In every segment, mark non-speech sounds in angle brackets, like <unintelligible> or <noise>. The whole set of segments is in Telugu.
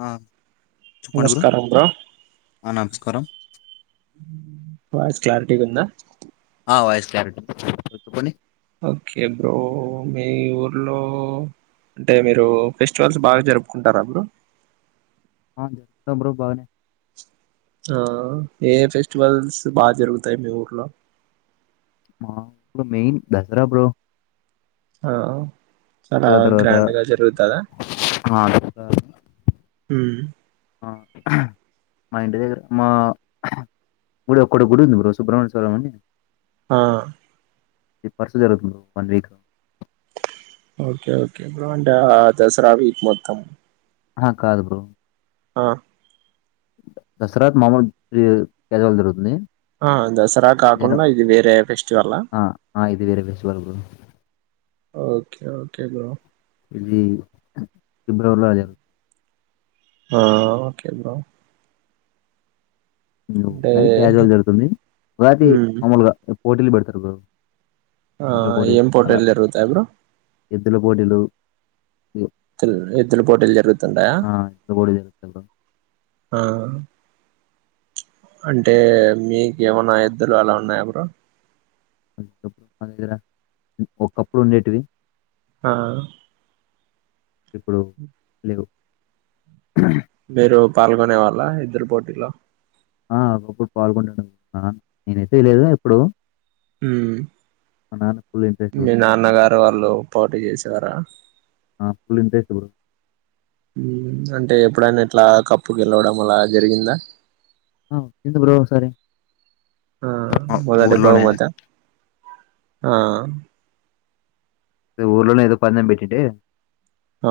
ఆ నమస్కారం బ్ర కరం బ క్లారిటీ కొంద యిస్ క్యారె కొని ఓకే బ్రో మ ఊర్లో అంటే మీరు ఫెస్టివల్స్ బాగా జరుపుకుంటారా బ్ర సబరు బాగానే ఆ ఏ ఫెస్టివల్స్ బాగా జరుగుతాయి మీ ఊర్లో ప్పు మెయిన్ దసరా బ ఆ చాలా తర్వాత గ్రాండ్ గా జరుగుతుందా ఆ దసరా హ మా ఇంటి దగ్గర మా గుడు ఒక్కడ గుడి ఉంది బ్ర సుబ్రహ్మణ్య స్వరమి అని ఆ ఇ పర్సు జరుగుతుంద వన్ వీక్ ఓకే ఓకే బప్పు అంటే ఆ దసరా వీక్ మొత్తం ఆ కాదు గు ఆ దసరా కజవాల్ జరుగుతుంది ఆ దసరా జన కాకుండా ఇది వేరే ఫెస్టివల్ ఆ ఆ ఇది వేరే festival bro okay okay bro ఇది ఫిబ్రవరిలో అజే ఓకే బ్రో అంటే అరి క్యాజువల్ జరుగుతుంది ఒకటి ఉమ్ మామూలుగా పోటీలు పెడతారు ఆ ఎద్దుల పోటీలు ఏం అలా పోటిల్ జరతి బ్రో ఎద్దుల పోటీలు ఈ త్ ఎత్తుల పోటీలు జరుగుతుంటాయా ఆ! ఇప్పుడు గూడా జరుగుతాయి బ్రో. ఆ అంటే మీకు ఏమన్నా ఎద్దలు అలా ఉన్నాయా బ్రో ప్పుడు మాన దగ్గర ఒకప్పుడు ఉండేటివి ఆ ఇప్పుడు లేవు మీరు పాల్గొనే వాళ్ళ ఎద్దరు పోటీలో ఆప్పుడు పాల్గొంటడు నేనుతేయలేదు ఎప్పుడు హ మా నాన్న ఫుల్ ఇంట్రెస్ట్ బ్రో. మీ నాన్నగారు వాళ్ళు పోటీ చేసేవారా ఫుల్ ఇంట్రెస్ట్ ఎప్పుడు అంటే ఎప్పుడైనా ఎట్లా కప్పుగేలవడం అలా జరిగిందా ఆ అయింది బ్రో ఒకసారి ఆ మొదటి బహుమతి ఆ ఊర్లోనే ఏదో పదం పెట్టింటే ఆ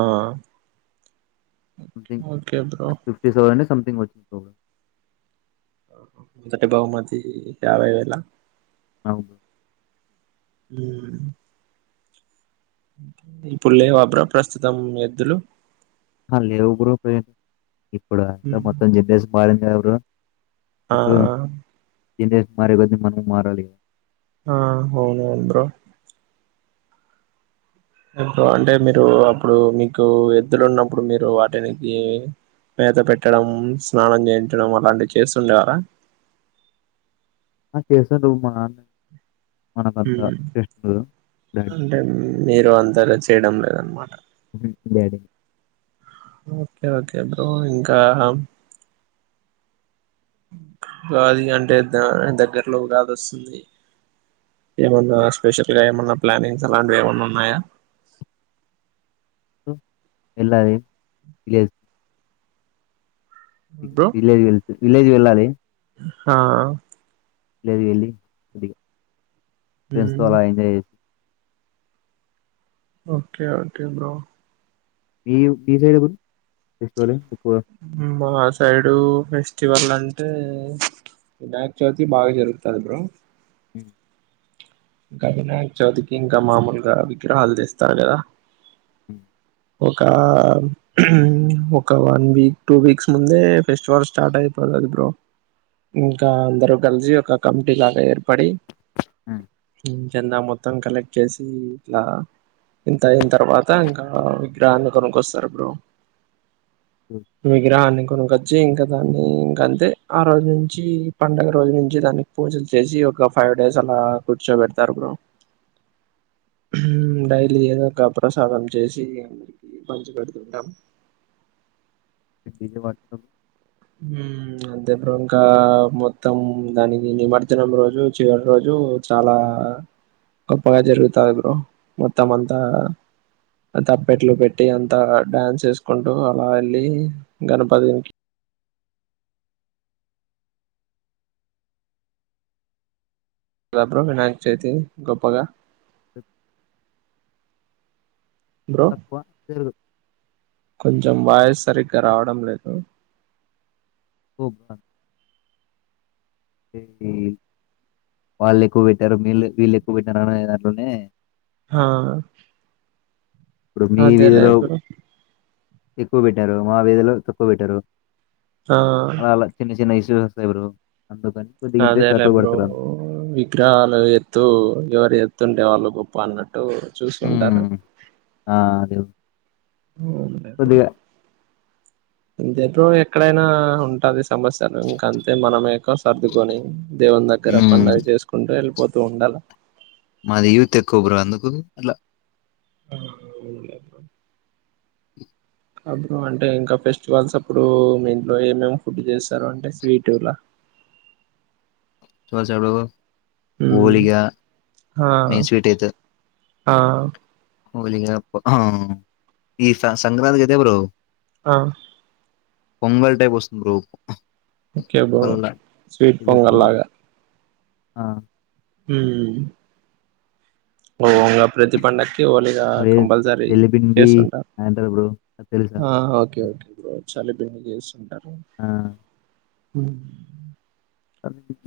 something okay bro fifty seven అండి సంథింగ్ వచ్చింది మటి బహుమతి వై వేళ అవును హ ఇప్పు లేవా ప్రస్తుతం ఎద్దులు లేవు బ్రూ ఇప్పుడు అంతా మ్మ్ మొత్తం జన్నేసి మారింది క బ్ర ఆ తస్ట్ మరి బ మన మరాల ఆ అవును అందు అంటే మీరు అప్పుడు మీకు ఎద్దులున్నప్పుడు మీరు వాటినికి మేత పెట్టడం స్నానం చేయించడం అలాంటివి చేస్తుండేవారా ఆ చేసేవాళ్ళు మా నాన్న మనకంత మ్మ్. ఇంటెస్ట్ అంటే మీరు అంతలో చేయడం లేదన్నమాట లేదు ఓకే ఓకే బ్రో ఇంకా కాది అంటే ద దగ్గరలో ఉగాది వస్తుంది ఏమన్నా స్పెషల్ గా ఏమన్నా ప్లానింగ్స్ అలాంటివి ఏమన్నా ఉన్నాయా <unintelligible> ఎ తెలి బ్రో విలేజ్ వెళ్ విలేజ్ వెళ్ళాలి ఆ లేదు వెళ్ళి కొద్దిగా ఫ్రెండ్స్ త మ్మ్. అలా ఎంజాయ్ చేసి ఓకే ఓకే బ్రో. ఈవ్ ఈ సైడ్ ఎపుడ్ తిస్కోలె. ఉమ్ బొనాచ్ తైడూ ఫెస్టివల్ అంటే వినాయక చవితి బాగా జరుగుతది బ్రో. ఉ ఇంకా వినాయక చవితికి ఇంకా మాములుగా విగ్రహాలు తెస్తారు గదా. ఉ ఒక ఒక వన్ వీక్ టూ వీక్స్ ముందే ఫెస్టివల్ స్టార్ట్ అయిపో తది బ్రో ఇంకా అందరు కలిసి ఒక కమిటీ లాగా ఏర్పడి అ ఇన్ చందా మొత్తం కలెక్ట్ చేసీ ఇట్లా ఇంత అయిన తర్వాతా ఇంకా విగ్రహాన్ని కొనుకొస్తారు బ్రో. విగ్రహాన్ని కొనుకొచ్చి ఇంక దాన్ని ఇంకంతే ఆ రోజు నుంచి పండుగ రోజు నుంచి దానికి పూజలు చేసి ఒక ఫైవ్ డేస్ అలా కూర్చో బెడతారు బ్రో డైలీ ఏదో ఒక ప్రసాదం చేసి అందరికి పంచి పెడుతుంటాం. <inaudible> డిజే వాడుతాం ఉ అంతే బ్రో ఇంకా మొత్తం దానికి నిమర్జనం రోజు చివరి రోజు చాలా గొప్పగా జరుగుతాది బ్రో మొత్తం అంతా తప్పెట్లు పెట్టి అంతా డాన్స్ చేసుకుంటూ అలా యెళ్లి గణపతునికి రా బ్రో వినాయక చవితి గొప్పగా <inaudible> బ్రో తక్కువ పెరుగు కొంచెం వాయిస్ సరిగ్గా రావడం లేదు <inaudible> పెడ్డి వాళ్ళు ఎక్కువ బెట్టారు వీళ్లే వీళ్ళు ఎక్కువ పెట్టారు అనేదాంట్లోనే హా ఇప్పుడు మీ వీధిలో ఎక్కువ బెట్టరు మా వీధిలో తక్కువ బెట్టారు ఆ! అలా అలా చిన్న చిన్న ఇస్ సులు వస్తాయ్ బ్రో అందుకని కొద్దిగా అదే ఇంట్రెస్ట్ లే తక్కువ బ్రో పెడతారు అందు విగ్రహాలు ఎత్తు ఎవరు ఎత్తుంటే వాళ్ళు గొప్ప అన్నట్టు ట్టు చూస్కుంటారు ఆ అదే ఉన్లే బ్రో కొద్దిగా ఇంతే బ్రో ఎక్కడైనా ఉంటది సమస్యలు ఇంకంతే మనమే ఎక సర్దుకొని దేవుని దగ్గర ఉమ్, పండుగ జేసుకుంటూ ఎళ్ళిపోత్ తో ఉండాలా మాది యూత్ ఎక్కువ బ్రో అందుకు అట్ల ఆ అవునులే కాబడుం <unintelligible> అంటే ఇంకా ఫెస్టివల్స్ అప్పుడూ మీ ఇంట్లో ఏమేమి ఫుడ్ చేస్తారు అంటే స్వీటుల <inaudible> <unintelligible> ఓలిగా ఆ మీ స్వీట్ అయితే ఆ హోలిగా అప్ అహు ఈ సంక్రాంతికైతే బ్రో ఆ పొంగల్ టైప్ వస్తుంది bro okay bro sweet Pongal లాగా ఆ ఉ ఓ ఉంగ ప్రతి పండగ్కి ఓలీగా కంపల్సరీ ఎల్లిపిండి చేస్తుంటా అంటారు బ్రో అది తెలుసా ఆ హోకే ఓకే బ్రో చాలా బిజి జేస్తుంటా ఆ ఉ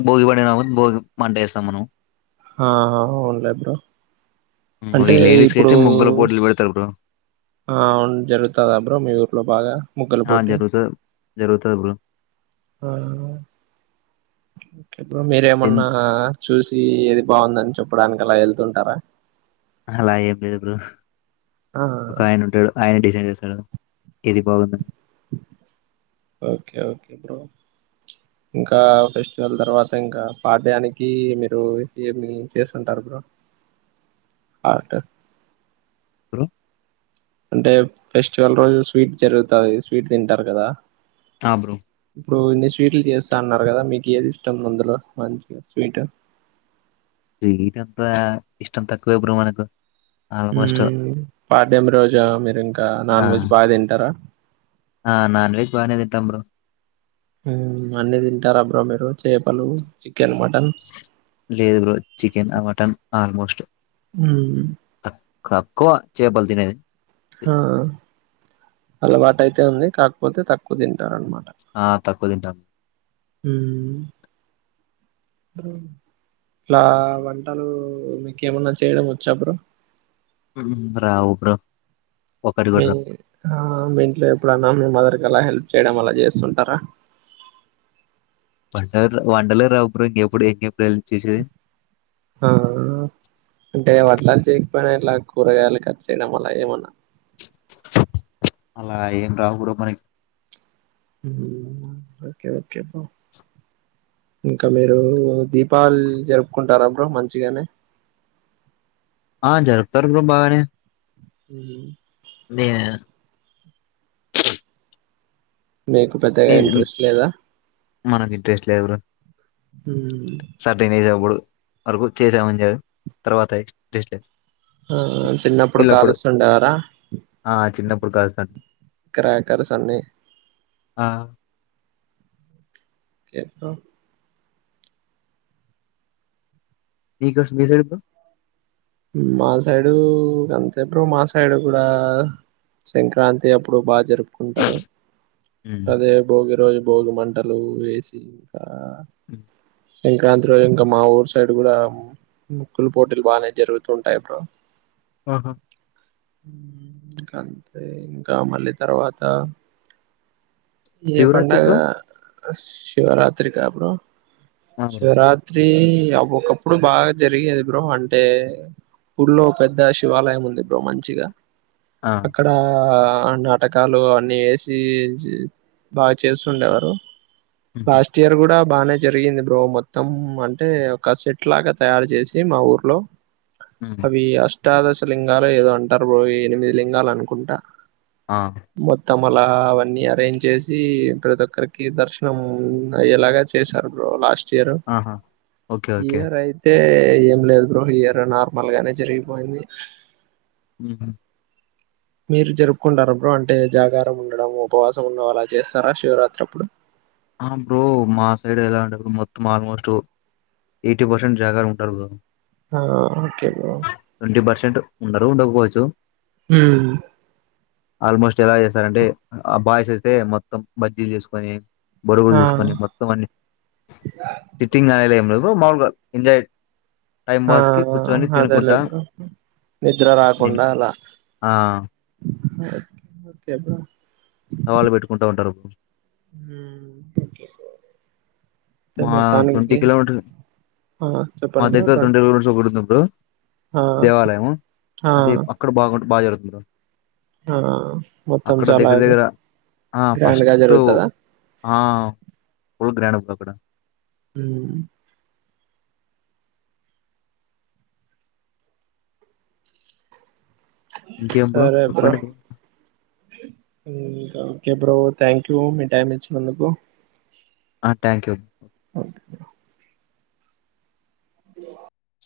భోగి పండనాడు భోగి మంట వేస్తాం మనము ఆ అవునులే బ్రో ఈ అంటే లేడీస్ కి ఇప్పుడు అయితే ముగ్గుల పోటీలు పెడతారు బ్రో ఆ జరుగుతదా బ్రో మీ ఊర్లో బాగా ముగ్గుల ఆ పోటీ జరుగుతాది జరుగుతది బ్రో ఇప్పుడు ఎన్ మీరేమన్నా చూసి ఏది బాగుందని చెప్పడానికి అలా వెళ్తుంటారా అలా ఏంలేదు బ్రో ఆ ఒక ఆయన ఉంటాడు ఆయన డిసైన్ చేస్తాడు ఎది బాగుందని ఓకే ఓకే బ్రో ఇంకా ఫెస్టివల్ తర్వాత ఇంకా పాఠ్యానికి మీరు ఏమి చేస్తుంటారు బ్రో ఆట్ హలో అంటే ఫెస్టివల్ రోజు స్వీట్ జరుగుతది స్వీట్ తింటారు కదా హా బ్రో ఇప్పుడు ఇన్ని స్వీట్లు చేస్తా అన్నారు కదా మీకు ఏది ఇష్టం అందులో మంచిగా స్వీట్ రీట్ అంత ఇష్టం తక్కువ బ్రో మనకు ఆల్మోస్ట్ పాదమి రోజా మీరు ఇంకా ఆ నాన్ వెజ్ బాగా తింటారా ఆ నాన్ వెజ్ బానే తింటాం బ్రో అన్ని తింటారుా బ్రో మీరు చేపలు చికెన్ మటన్ లేదు బ్రో చికెన్ ఆ మటన్ ఆల్మోస్ట్ హ తక్కువ చేపల తినేది ఆ అలవాటు అయితే ఉంది కాకపోతే తక్కువ తింటారన్నమాట ఆ తక్కువ తింటాం అ ఇలా వంటలు మీకు ఏమన్నా చేయడం వచ్చా బ్రో రావు బ్రో ఒకటి మీ కూడా రావు ఆ మీ ఇంట్లో ఎప్పుడున్నామ మీ మదర్ కి అలా హెల్ప్ చేయడం అలా చేస్తుంటారా వండ వంటలే రావ బ్రో ఇంకెప్పుడు ఎం ప్రయ చేసేది ఆ అంటే వట్లాలు చేయకపోయినా ఇట్లా కూరగాయలు కట్ చేయడం వల్ల ఏమన్నా అలా ఏం రావు బ్రో మనకి ఉమ్ ఒకే ఒకే బ్రో ఇంకా మీరు దీపాళి జరుపుకుంటారా బ్రో మంచిగానే ఆ జరుపుతారు బ్రో బాగానే హ నే మీకు పెద్దగా ఇంట్రెస్ట్ లేదా మనకు ఇంట్రెస్ట్ లేదు బ్రో ఉమ్ సర్టిన్ ఏజ్ ఎప్పుడూ వరకు చేసామనిరు తర్వాత ఇంట్రెస్ట్ లేదు ఆ చిన్నప్పుడు పిల్లప్పుడు కాలుస్తుండే వార ఆ చిన్నప్పుడు కాస్త క్రేకెర్స్ అన్ని ఆ కా మీ సైడ్ బ్రో మా సైడు అంతే బ్రో మా సైడు కూడా సంక్రాంతి అప్పుడు బాగా జరుపుకుంటారు మ్మ్. అదే భోగి రోజు భోగి మంటలు వేసి ఇంకా అ సంక్రాంతి రోజు ఇంకా మా ఊరు సైడ్ కూడా ముగ్గుల పోటీలు బాగానే జరుగుంది ంటాయి బ్రో ఆహా ఇంకా అంతే ఇంకా మళ్ళీ తర్వాత ఏ శివరాత్రి పండగ బ్రో శివరాత్రకి అప్పుర ఆ బ్రో. శివరాత్రి ఒకప్పుడు బాగా జరిగేది బ్రో అంటే ఊళ్లోో పెద్ద శివాలయం ఉంది ఇప్పుో మంచిగా ఆ అక్కడ నాటకాలు అన్నిీ వేసి బాగా చేస్తుండేవారు మ్మ్. లాస్ట్ ఇయర్ కూడా బానే జరిగింది బ్రో మొత్తం అంటే ఒక సెట్ లాగా తయారు చేసి మా ఊర్లో మ్మ్. అవి అష్టాదశ లింగాలు ఏదో అంటారు పోో ఎనిమిది లింగాలు అనుకుంటా ఆ మల అవన్నీ అరేంజ చేసి ప్రతి ఒక్కరికి దర్శనం అయ్యేలాగా చేశారు లాస్ట్ ఆహా ఓకే ఓకే. ఈయారు అయితే అే ఏం లేదు బ్రోహయారు నార్మల్ గానే జరిగిపోయింది హ మీరు జరుపుకుంటార అప్పుడు అంటే జాగారం ఉండడం ఉపవాసం ఉండ అలా చేస్తారా శివరాత్రి అప్పుడు ఆ బ్రో మా సైడ్ ఎలా ఉంటేప్పుడు మొత్తం ఆల్మోస్ట్ ఎయిటీ పర్సెంట్ జాగ ఉంటారు కదా ఆ ఓకే బ ఉండరు క్కకోవచ్చు హ ఆల్మోస్ట్ ఎలా చేస్తారంటే ఆ బాయ్స్ అయితే మొత్తం బజ్జీలు చేసుకొని బొరుగులు ఆ తీసుకొని మొత్తం అన్ని సిట్టింగ్ ఆలాలయంలో మాౌలుగా ఇ ఏడ్ ఆ అదలదు నిద్ర తిని రాకుండా అలా ఆ! వాళ్ళు పెట్టుకుంటా ఉంటారుప్పు హ మా ట్వంటీ కిలోమీటర్స్ ఆ మా చెప్పండి దగ్గర బ్రో ట్వంటీ కిలోమీటర్ ఒకడుంద ఇప్పుడు ఆ దేవాలయం ఆ అది అక్కడ బాగుంట బాగా జరుగుతుడు ఆ మత్తం దగ్గర చాలకు దగ్గర ఆ ఫస్ట్ ఆ ఫ గ్రండ్ హ ఇంకేం బ్రో సరే అబ్ర చెప్పండి బ్రో ఇకా ఓకే బ్రో థ్యాంక్ యూ మీ టైం ఇచ్చినందుకు థ్యాంక్యూ ఓకే అ